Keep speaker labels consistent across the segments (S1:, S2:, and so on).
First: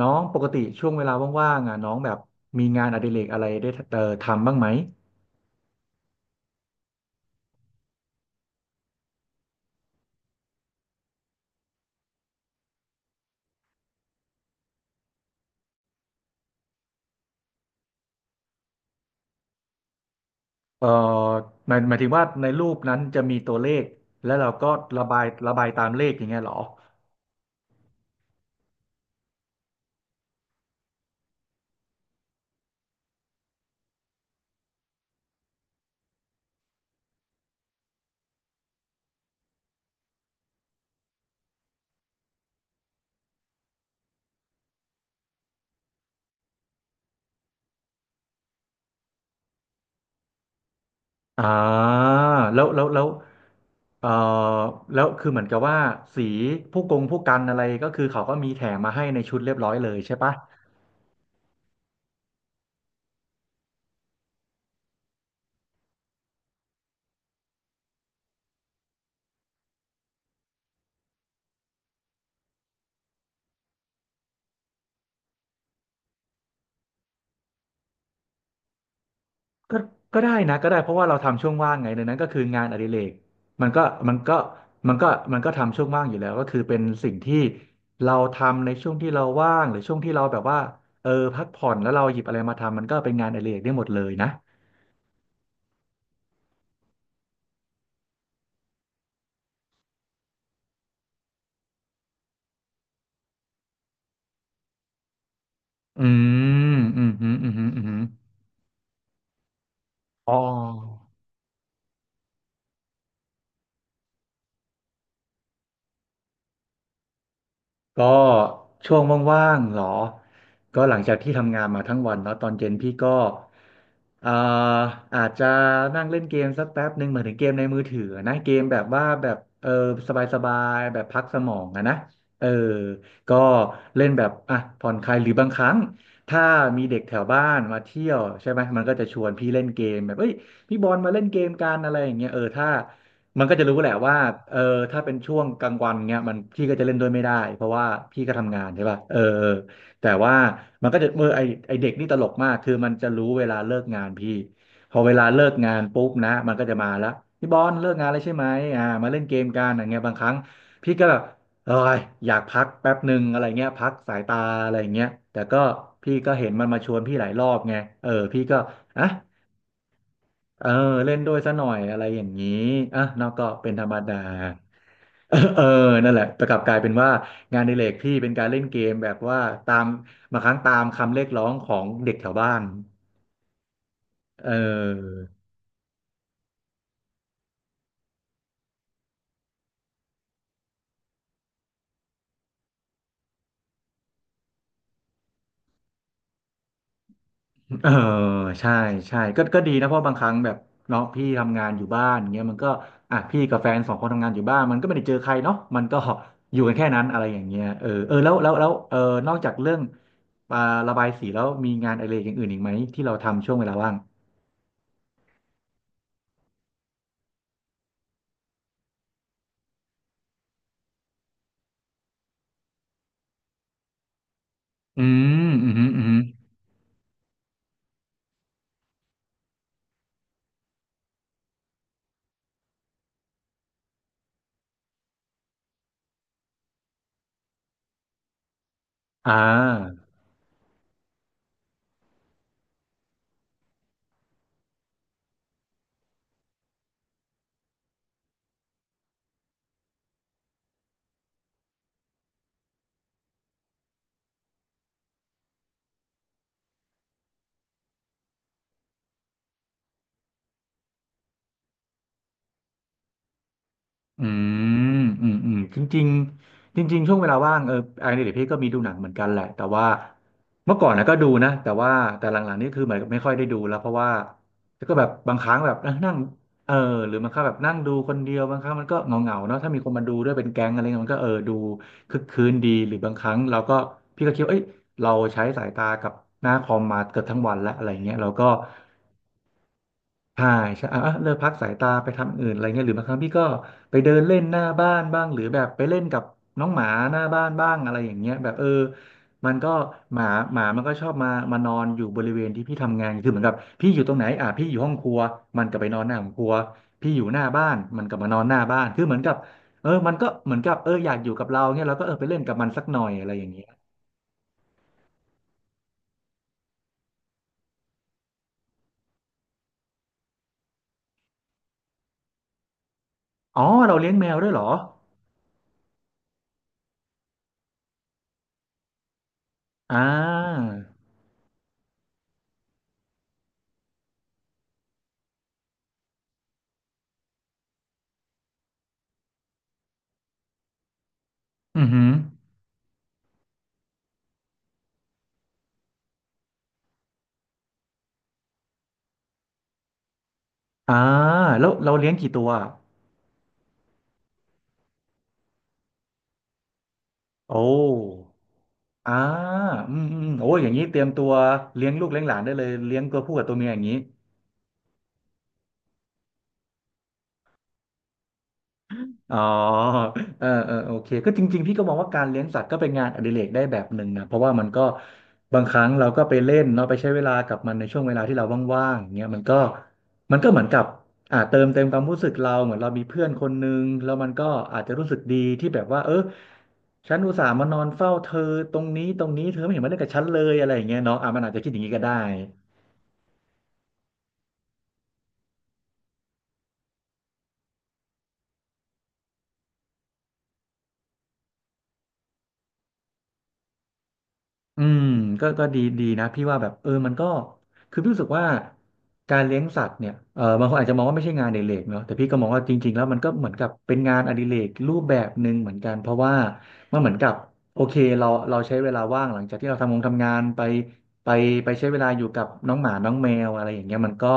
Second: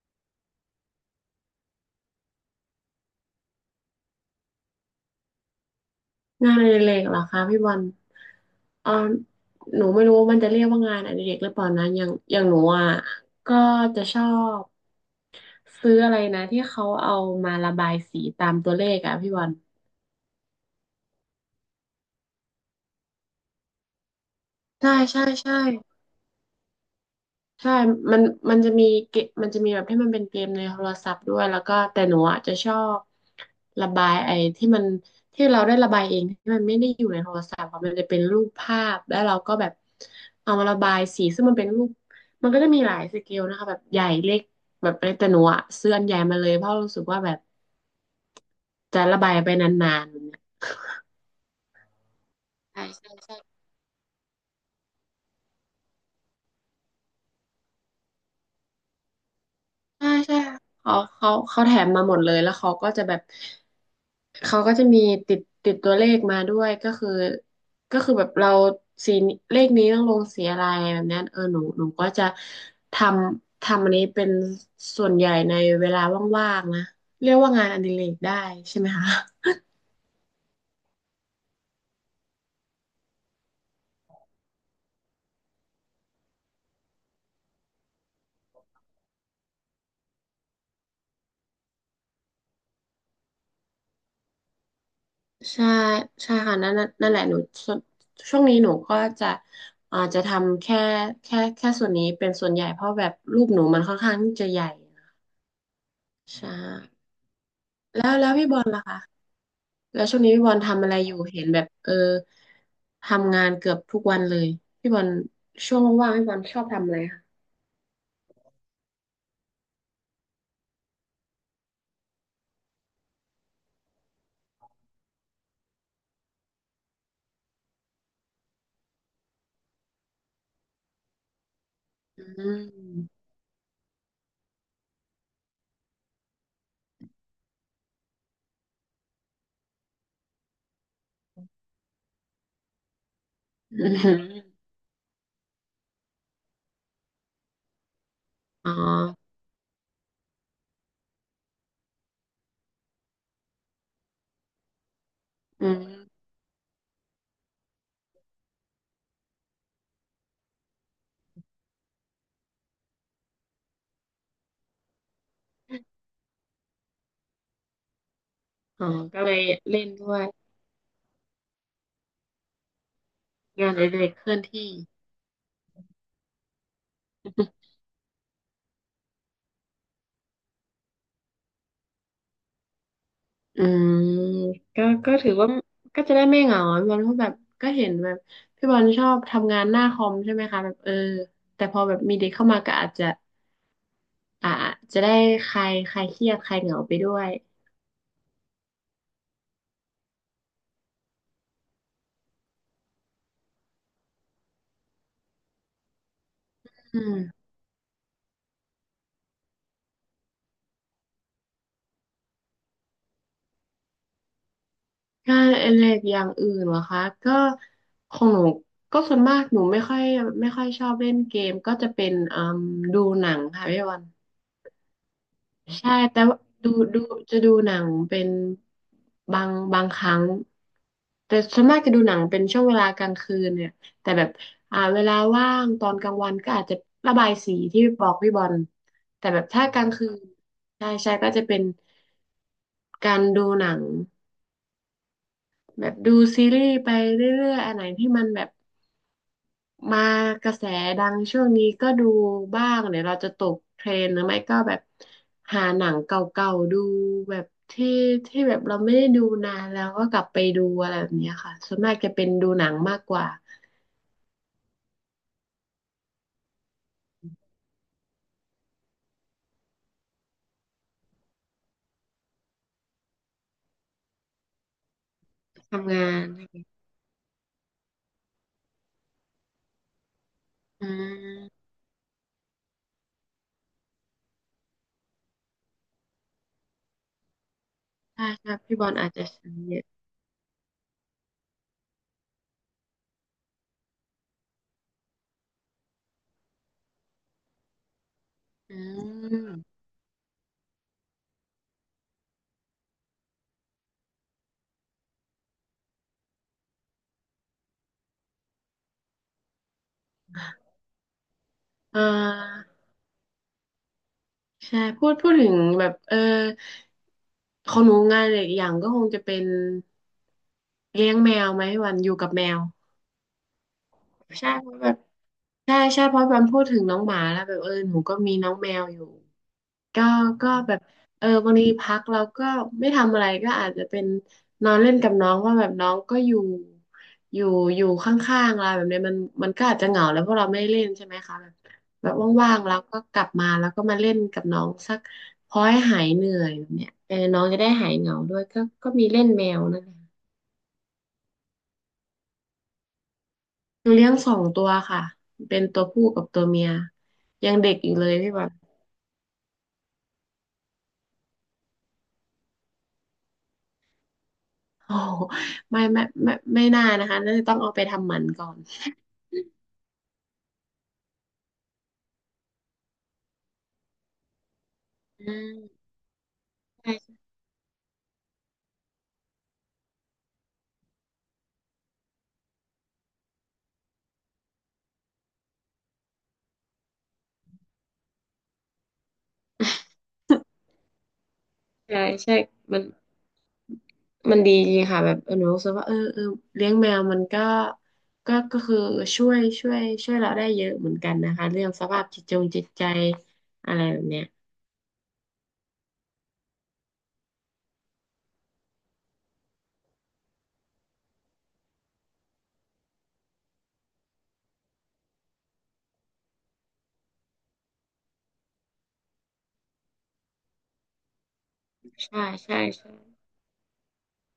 S1: น้องปกติช่วงเวลาว่างๆอ่ะน้องแบบมีงานอดิเรกอะไรได้ทำบ้างไหม
S2: งานอดิเรกเหรอคะพี่บอลเออหนูไม่รู้ว่ามันจะเรียกว่างานอดิเรกหรือเปล่านะอย่างหนูอ่ะก็จะชอบซื้ออะไรนะที่เขาเอามาระบายสีตามตัวเลขอ่ะพี่บอล
S1: เอ่อหมายถึงว่าในรูปนั้นจะมีตัวเลขแล้วเราก็
S2: ใช่
S1: ระบา
S2: ใช่
S1: ยระ
S2: ใช่
S1: บายตามเลขอย่างเงี้ยเหรอ
S2: ใช่มันมันจะมีเกมมันจะมีแบบที่มันเป็นเกมในโทรศัพท์ด้วยแล้วก็แต่หนูอ่ะจะชอบระบายไอ้ที่มันที่เราได้ระบายเองที่มันไม่ได้อยู่ในโทรศัพท์อะมันจะเป็นรูปภาพแล้วเราก็แบบเอามาระบายสีซึ่งมันเป็นรูปมันก็จะมีหลายสเกลนะคะแบบใหญ่เล็กแบบอะไรแต่หนูอ่ะซื้ออันใหญ่มาเลยเพราะรู้สึกว่าแบบจะระบายไปนานๆแบบเนี้ย
S1: อ่าแล้วแล้
S2: ใช่
S1: วแล้ว
S2: ใช่ใช่
S1: เอ่อแล้วคือเหมือนกับว่าสีผู้กงผู้กันอะไรก็คือเขาก็มีแถมมาให้ในชุดเรียบร้อยเลย
S2: ใช่
S1: ใช่ปะ
S2: ใช่เขาแถมมาหมดเลยแล้วเขาก็จะแบบ เขาก็จะมีติดตัวเลขมาด้วยก็คือแบบเราสีเลขนี้ต้องลงสีอะไรแบบเนี้ยเออหนูก็จะททำอันนี้เป็นส่วนใหญ่ในเวลาว่างๆนะเรียกว่างานอดิเรกได้ใช่ไหมคะ
S1: ก็ก็ได้นะก็ได้เพราะว่าเราทำช่วงว่างไงดังนั้นก็คืองานอดิเรกมันก็มันก็มันก็มันก็ทำช่วงว่างอยู่แล้วก็คือเป็นสิ่งที่เราทำในช่วงที่เราว่างหรือช่วงที่เราแบบว่าเออพักผ่อนแล้วเราหยิบอะไรมาทำมันก็เป็นงานอดิเรกได้หมดเลยนะ
S2: ใช่ใช่ค่ะนั่นน่ะนั่นแหละหนูส่วนช่วงนี้หนูก็จะอ่าจะทำแค่ส่วนนี้เป็นส่วนใหญ่เพราะแบบรูปหนูมันค่อนข้างที่จะใหญ่
S1: อื
S2: ใช่
S1: มอืมอืมอืมอืมอม
S2: แล้วพี่บอลล่ะคะ แล้วช่วง
S1: อ๋
S2: นี้พี่บอลทำอะไร
S1: อ
S2: อยู่เห็นแบบเออทำงานเกือบทุกวันเลยพี่บอลช่วงว่างๆพี่บอลชอบทำอะไรคะ
S1: ก็ช่วงว่างๆเหรอก็หลังจากที่ทำงานมาทั้งวันเนาะตอนเย็นพี่ก็อ่าอาจจะนั่งเล่นเกมสักแป๊บหนึ่งเหมือนถึงเกมในมือถือนะเกมแบบว่าแบบเออสบายๆแบบพักสมองอะนะ
S2: อ
S1: เอ
S2: ื
S1: อ
S2: ม
S1: ก็เล่นแบบอ่ะผ่อนคลายหรือบางครั้งถ้ามีเด็กแถวบ้านมาเที่ยวใช่ไหมมันก็จะชวนพี่เล่นเกมแบบเอ้ยพี่บอลมาเล่นเกมกันอะไรอย่างเงี้ยเออถ้า มันก็จะรู้
S2: อื
S1: แหละว่าเออ
S2: ม
S1: ถ้าเป็นช่วงกลางวันเงี้ยมันพี่ก็จะเล่นด้วยไม่ได้เพราะว่าพี่ก็ทำงาน
S2: อ๋อ
S1: ใช่ป่ะเออแต่ว่ามันก็จะเออไอเด็กนี่ตลกมากคือมันจะรู้เวลาเลิกงานพี่พอเวลาเลิก
S2: อื
S1: งา
S2: ม
S1: นปุ๊บนะมันก็จะมาแล้วพี่บอลเลิกงานแล้วใช่ไหมอ่ามาเล่นเกมกันอย่างเงี้ยบางครั้งพี่ก็แบบเอออยากพักแป๊บหนึ่งอะไรเงี้ยพักสายตาอะไรเงี้ยแต่ก็พี่ก็เห็นมันมาชวนพี่หลายรอบไงเออพี่ก็
S2: อ๋อ
S1: อ่ะ
S2: ก็เลยเล่นด้วย
S1: เออเล่นด้วยซะหน่อยอะไรอย่างนี้อ่ะเนอกก็
S2: งา
S1: เป็น
S2: นอ
S1: ธรรม
S2: ดิเรก
S1: ดา
S2: เคลื่อนที่
S1: เออเออนั่นแหละแต่กลับกลายเป็นว่างานอ ดิเรกพี่เป็นการเล่นเกมแบบว่าตามบางครั้งตามคำเรียกร้องของเด็กแถวบ้าน
S2: อืม
S1: เอ
S2: ก็
S1: อ
S2: ถือว่าก็จะได้ไม่เหงาพี่บอลก็แบบก็เห็นแบบพี่บอลชอบทำงานหน้าคอมใช่ไหมคะแบบเออแต่พอแบบมีเด็กเข้ามาก็อาจจะอ่าจะได้คลายคลายเครียดคลายเหงาไปด้วย
S1: เออใช่ใช่ก็ดีนะเพราะบางครั้งแบบเนาะพี่ทำงานอยู่บ้านเงี้ยมันก็อ่ะพี่กับแฟนสองคนทำงานอยู่บ้านมันก็ไม่ได้เจอใครเนาะมันก็อยู่กันแค่
S2: อื
S1: นั้นอะไรอ
S2: ม
S1: ย่างเงี้ยเออเออแล้วแล้วแล้วเออนอกจากเรื่องอ่าระบายสีแล้วมีงานอะไรกอย่างอื่นอีกไหมที่เราทำช่วงเวลาว่าง
S2: งานอดิเรกอย่างอื่นเหรอคะก็ของหนูก็ส่วนมากหนูไม่ค่อยชอบเล่นเกมก็จะเป็นอืมดูหนังค่ะพี่วัน
S1: อืม อืมอหืม
S2: ใช่
S1: ออือหื
S2: แต่
S1: อ
S2: ว่าดูดูจะดูหนังเป็นบางครั้งแต่ส่วนมากจะดูหนังเป็นช่วงเวลากลางคืนเนี่ยแต่แบบอ่าเวลาว่างตอนกลางวันก็อาจจะระบายสีที่บอกพี่บอลแต่
S1: อ่
S2: แบบถ้ากลาง
S1: า
S2: คืนใช่ใช่ก็จะเป็นการดูหนัง แบบดูซีรีส์ไปเรื่อยๆอันไหนที่มันแบบมากระแสดังช่วงนี้ก็ดูบ้างเดี๋ยวเราจะตกเทรนด์หรือไม่ก็แบบหาหนังเก่าๆดูแบบที่ที่แบบเราไม่ได้ดูนานแล้วก็กลับไปดูอะไรแบบเนี้ยค่ะส่วนมากจะเป็นดูหนังมากกว่า
S1: อืมอืมอืมจริงๆจริงๆช่วงเวลาว่างเอองานอดิเรกพี่ก็มีดูหนังเหมือนกันแหละแต่ว่าเมื่อก่อนนะก็ดูนะแต่ว่าแต่หลังๆนี่คือเหมือนกับไม่ค่อยได้ดูแล้วเพราะว่าก็แบบบางครั้งแบบ
S2: ทำงา
S1: นั่ง
S2: น
S1: เออหรือบางครั้งแบบนั่งดูคนเดียวบางครั้งมันก็เหงาๆเนาะถ้ามีคนมาดูด้วยเป็นแก๊งอะไร
S2: อื
S1: เงี้ยมันก็เออดู
S2: ม
S1: คึกคืนดีหรือบางครั้งเราก็พี่ก็คิดว่าเอ้ยเราใช้สายตากับหน้าคอมมาเกือบทั้งวันแล้วอะไรเงี้ย
S2: ใช่
S1: เราก็
S2: ใช่พี่บอลอาจจะใช้เยอะ
S1: ใช่ใช่อ่ะอ่ะเลิกพักสายตาไปทำอื่นอะไรเงี้ยหรือบางครั้งพี่ก็ไปเดินเล่นหน้าบ้านบ้างหรือแบบไปเล่นกับน้องหมาหน้าบ้านบ้างอะไรอย่างเงี้ยแบบเออ
S2: อื
S1: มันก็
S2: ม
S1: หมามันก็ชอบมานอนอยู่บริเวณที่พี่ทำงานคือเหมือนกับพี่อยู่ตรงไหนอ่ะพี่อยู่ห้องครัวมันก็ไปนอนหน้าห้องครัวพี่อยู่หน้าบ้านมันก็มานอนหน้าบ้านคือเหมือนกับเออมันก็เหมือนกับเอออยากอยู่กับเราเงี้ยเราก็
S2: อ่า
S1: เออไปเล่นกับมันสักหน่อยอะไรอย่างเงี้ย
S2: ใช่พูดถึงแบบเออของหนูงานอีกอย่างก็คงจะเป็น เลี้ยงแมวไหมวันอยู่กับแมว
S1: อ๋อเราเลี้ยงแมวด้
S2: ใช่
S1: วยเหร
S2: เพ
S1: อ
S2: ราะแบบใช่ใช่เพราะวันพูดถึงน้องหมาแล้วแบบเออหนูก็มีน้องแมวอยู่
S1: อ่า
S2: ก็ก็แบบเออบางทีพักเราก็ไม่ทำอะไรก็อาจจะเป็นนอนเล่นกับน้องว่าแบบน้องก็อยู่อยู่ข้างๆเราแบบเนี้ยมันก็อาจจะเหงาแล้วเพราะเราไม่ได้เล่นใช่ไหมคะแบบ
S1: อือหื
S2: แบ
S1: อ
S2: บว่างๆเราก็กลับมาแล้วก็มาเล่นกับน้องสักพอให้หายเหนื่อยแบบเนี้ยเออน้องจะได้หายเหงาด้วยก็ก็มีเล่นแมวนะคะ
S1: อ่าแล้วเราเลี้ยงกี่ตัว
S2: เลี้ยงสองตัวค่ะเป็นตัวผู้กับตัวเมียยัง
S1: โอ้
S2: เด็กอยู่เลยพี่แบบ
S1: อ่าอืมอืมโอ้อย่างนี้เตรียมตัวเลี้ยงลูกเลี้ยงหลานได้เลยเลี้ยงตัวผู้กับตัวเมียอย่างนี้
S2: โอ้โหไม่ไม่ไม่ไม่น่านะคะน่าจะต้องเอาไปทำหมันก่อน
S1: อ๋อเออเออโอเคก็จริงๆ พี่ก็มองว่าการเลี้ยงสัตว์ก็เป็นงานอดิเรกได้แบบหนึ่งนะเพราะว่ามันก็
S2: อื
S1: บางค
S2: ม
S1: รั้งเราก็ไปเล่นเนาะไปใช้
S2: ใช่
S1: เวลากับมันในช่วงเวลาที่เราว่างๆอย่างเงี้ยมันก็เหมือนกับเติมเต็มความรู้สึกเราเหมือนเรามีเพื่อนคนนึงแล้วมันก็อาจจะรู้สึกดีที่แบบว่าเออฉันอุตส่าห์มานอนเฝ้าเธอตรงนี้เธอไม่เห็นมาเล่นกับฉันเลยอะไรอย่างเงี้ยเนาะอ่ะมันอาจจะคิดอย่างนี้ก็
S2: ใช่
S1: ได้
S2: ใช่มันมันดีจริงค่ะแบบเออหนูรู้สึกว่าเออเออเลี้ยงแมวมันก็ก็คือช่วยเราได้เยอะเหมือนกันนะคะเรื่องสภาพจิตจงจิตใจอะไรแบบเนี้ย
S1: อืมก็ดีนะพี่ว่าแบบเออมันก็คือพี่รู้สึกว่าการเลี้ยงสัตว์เนี่ยเออบางคนอาจจะมองว่าไม่ใช่งานอดิเรกเนาะแต่พี่ก็มองว่าจริงๆแล้วมันก็เหมือนกับเป็นงานอดิเรกรูปแบบหนึ่งเหมือนกันเพราะว่ามันเหมือนกับโอเคเราใช้เวลาว่างหลังจากที่เราทำงานไปไปใช้เวลาอ
S2: ใช่
S1: ยู่กับ
S2: ใช่
S1: น้องห
S2: ใช่
S1: มาน้องแมวอะไรอย่างเงี้ยมันก็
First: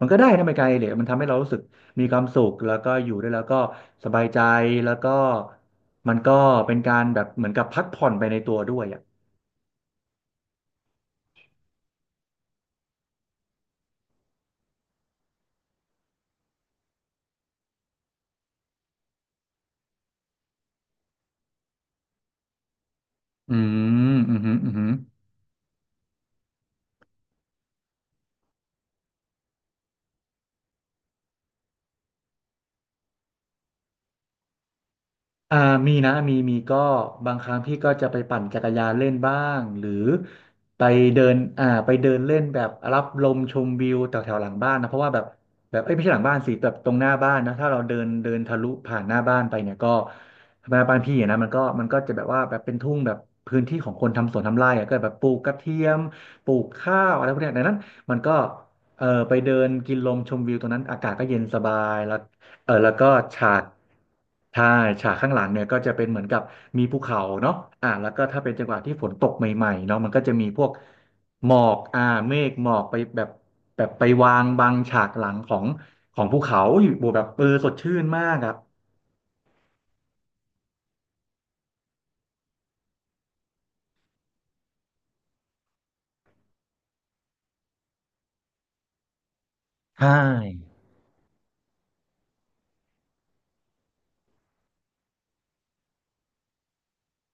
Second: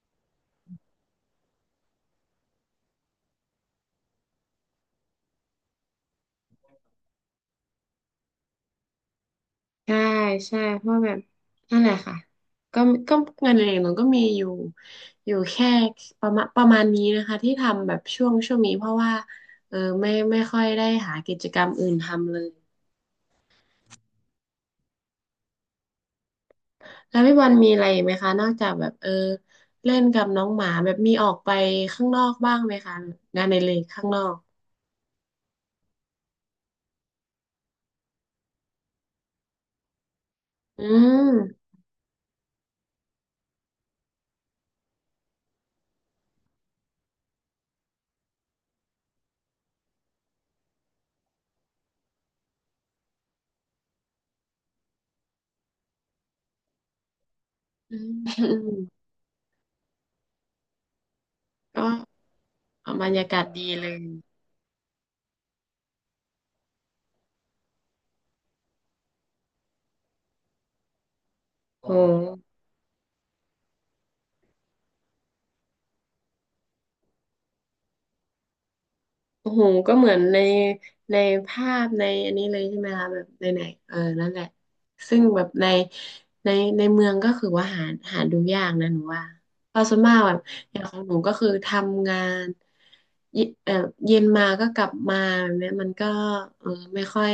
S1: มันก็ได้นะเป็นการอดิเรกมันทำให้เรารู้สึกมีความสุขแล้วก็อยู่ด้วยแล้วก็สบายใจแล้วก็มันก็เป็นการแบบเหมือนกับพักผ่อนไปในตัวด้วยอ่ะ
S2: ใช่ใช่เพราะแบบนั่นแหละค่ะก็ก็งานอดิเรกหนูก็มีอยู่แค่ประมาณนี้นะคะที่ทำแบบช่วงนี้เพราะว่าเออไม่ค่อยได้หากิจกรรมอื่นทำเลย
S1: อืมอืมอหืมออือหือ
S2: แล้วพี่บอลมีอะไรอีกไหมคะนอกจากแบบเออเล่นกับน้องหมาแบบมีออกไปข้างนอกบ้างไหมคะงานในเรกข้างนอก
S1: อ่ามีนะมี ก็บางครั้งพี่ก็จะไปปั่นจักรยานเล่นบ้าง หรือไป
S2: อื
S1: เดิ
S2: ม
S1: นไปเดินเล่นแบบรับลมชมวิวแถวแถวหลังบ้านนะเพราะว่าแบบเอ้ยไม่ใช่หลังบ้านสิแบบตรงหน้าบ้านนะถ้าเราเดินเดินทะลุผ่านหน้าบ้านไปเนี่ยก็หน้าบ้านพี่อะนะมันก็จะแบบว่าแบบเป็นทุ่งแบบพื้นที่ของคนทำสวนทำไร่อะก็แบบปลูกกระเทียมปลูกข้าวอะไรพวกเนี้ยดังนั้น
S2: อืม
S1: มันก็
S2: อืม
S1: เออไปเดินกินลมชมวิวตรงนั้นอากาศก็เย็นสบา
S2: ก็
S1: ยแล้ว เออแล้ว
S2: บ
S1: ก็
S2: รรยากาศ
S1: ฉาก
S2: ดีเลย
S1: ใช่ฉากข้างหลังเนี่ยก็จะเป็นเหมือนกับมีภูเขาเนาะอ่าแล้วก็ถ้าเป็นจังหวะที่ฝนตกใหม่ๆเนาะมันก็จะมีพวกหมอก
S2: โอ
S1: เมฆ
S2: ้
S1: หมอกไปแบบไปวางบังฉากหลังของภูเขาอยู่บวกแบบเออสดชื่นมากอ่ะ
S2: โอ้โห ก็เหมือนในภาพในอันนี้เลยใช่ไหมคะแบบในไหนเออนั่นแหละซึ่งแบบในในในเมืองก็คือว่าหาดูยากนะหนูว่าเพราะส่วนมา
S1: ใช่
S2: กแบบอย่างของหนูก็คือทำงานเยเออเย็นมาก็กลับมาแบบเนี้ยมันก็เออไม่ค่อย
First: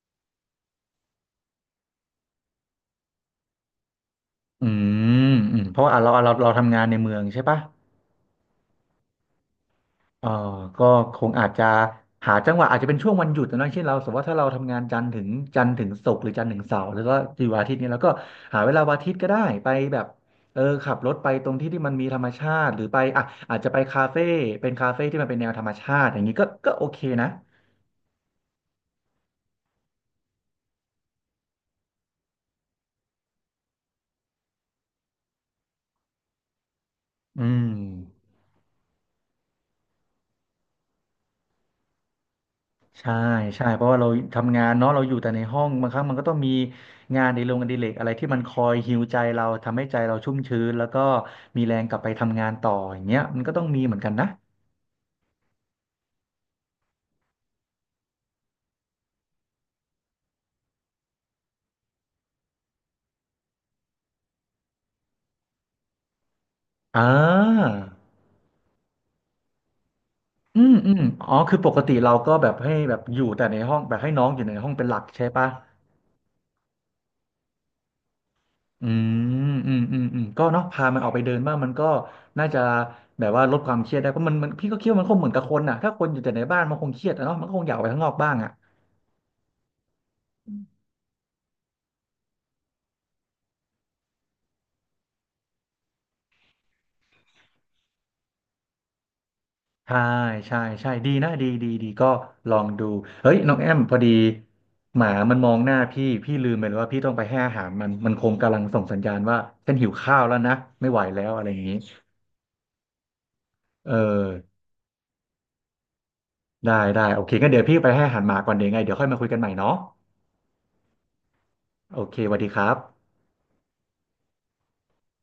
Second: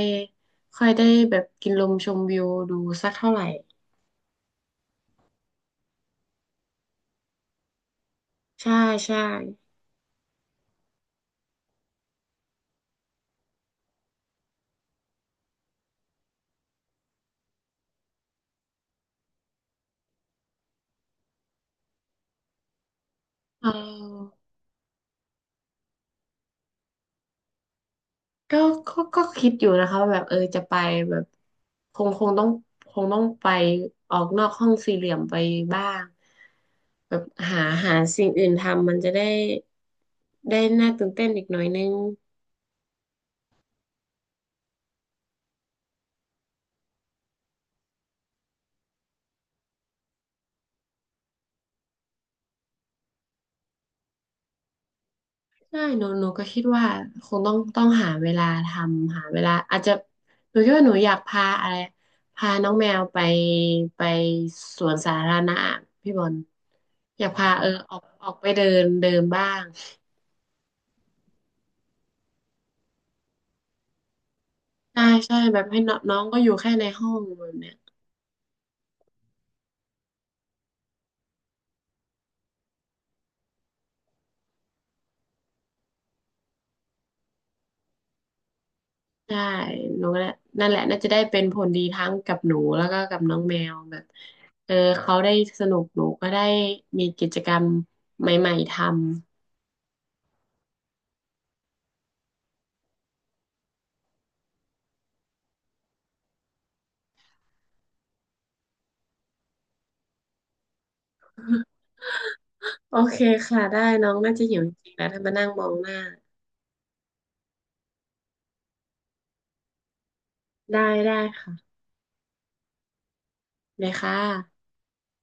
S2: ค่อยได้แบบกินลมชมวิวดูสักเท่าไหร่
S1: อืมอืมเพราะว่าอ่ะเราทำงานในเมืองใช่ปะ
S2: ใช่ใช่
S1: เออก็คงอาจจะหาจังหวะอาจจะเป็นช่วงวันหยุดนะเช่นเราสมมติว่าถ้าเราทำงานจันทร์ถึงศุกร์หรือจันทร์ถึงเสาร์แล้วก็อยวันอาทิตย์เนี่ยเราก็หาเวลาวันอาทิตย์ก็ได้ไปแบบเออขับรถไปตรงที่ที่มันมีธรรมชาติหรือไปอ่ะอาจ
S2: เออ
S1: จะไปคาเฟ่เป็นคาเฟ่ที่มันเป็นแนวธรรมชาติอย่างนี้ก็โอเคนะ
S2: ก็ก็คิดอยู่นะคะว่าแบบเออจะไปแบบคงคงต้องคงต้องไปออกนอกห้องสี่เหลี่ยมไปบ้างแบบ
S1: อืม
S2: หาหาสิ่งอื่นทำมันจะได้ได้น่าตื่นเต้นอีกหน่อยนึง
S1: ใช่ใช่เพราะว่าเราทำงานเนาะเราอยู่แต่ในห้องบางครั้งมันก็ต้องมีงานอดนโรงงานอดิเรกอะไรที่มันคอยฮีลใจเราทำให้ใจเราชุ่มชื้นแล้วก็มีแรงกลับไปทำงานต่ออย่างเงี้ยมันก็ต้องมีเหมือนกันนะ
S2: ใช่หนูก็คิดว่าคงต้องหาเวลาทำหาเวลาอาจจะหนูคิดว่าหนูอยากพาอะไรพาน้องแมวไปสวนสาธารณะพี่บอล
S1: อ่
S2: อยากพาเออ
S1: า
S2: ออกไปเดินเดินบ้าง
S1: อืมอืมอ๋อคือปกติเราก็แบบให้แบบอยู่แต่ในห้องแบบให้น้องอยู่ในห้องเป็นหลัก
S2: ใช่
S1: ใช่
S2: ใช่
S1: ปะ
S2: แบบให้น้องน้องก็อยู่แค่ในห้องแบบเนี้ย
S1: อืมอืมก็เนาะพามันออกไปเดินบ้างมันก็น่าจะแบบว่าลดความเครียดได้เพราะมันพี่ก็คิดว่ามันคงเหมือนกับคนน่ะถ้าคนอยู่แต่ในบ้านมันคงเครียดอะเนาะมันก็คงอยากออกไปข้างนอกบ้างอ่ะ
S2: ใช่หนูก็น่ะนั่นแหละน่าจะได้เป็นผลดีทั้งกับหนูแล้วก็กับน้องแมวแบบเออเขาได้สนุกหนูก็ได้มีกิจกรรมใหม่ๆทำ
S1: ใช่ใช่ใช่ดีนะดีก็ลองดูเฮ้ยน้องแอมพอดีหมามันมองหน้าพี่พี่ลืมไปเลยว่าพี่ต้องไปให้อาหารมันคงกำลังส่งสัญญาณว่าฉันหิวข้าวแล้วนะไม่ไหวแล้วอะไรอย่างนี้
S2: โอเคค่ะได้
S1: เออ
S2: น้องน่าจะหิวจริงๆแล้วถ้ามานั่งมองหน้า
S1: ได้โอเคงั้นเดี๋ยวพี่ไปให้อาหารหมาก่อนเดี๋ยวไงเดี๋ยวค่อยมาคุยกันใหม่เนาะ
S2: ได้ได้ค่ะ
S1: โอเคสวัสดีครับ
S2: เลยค่ะ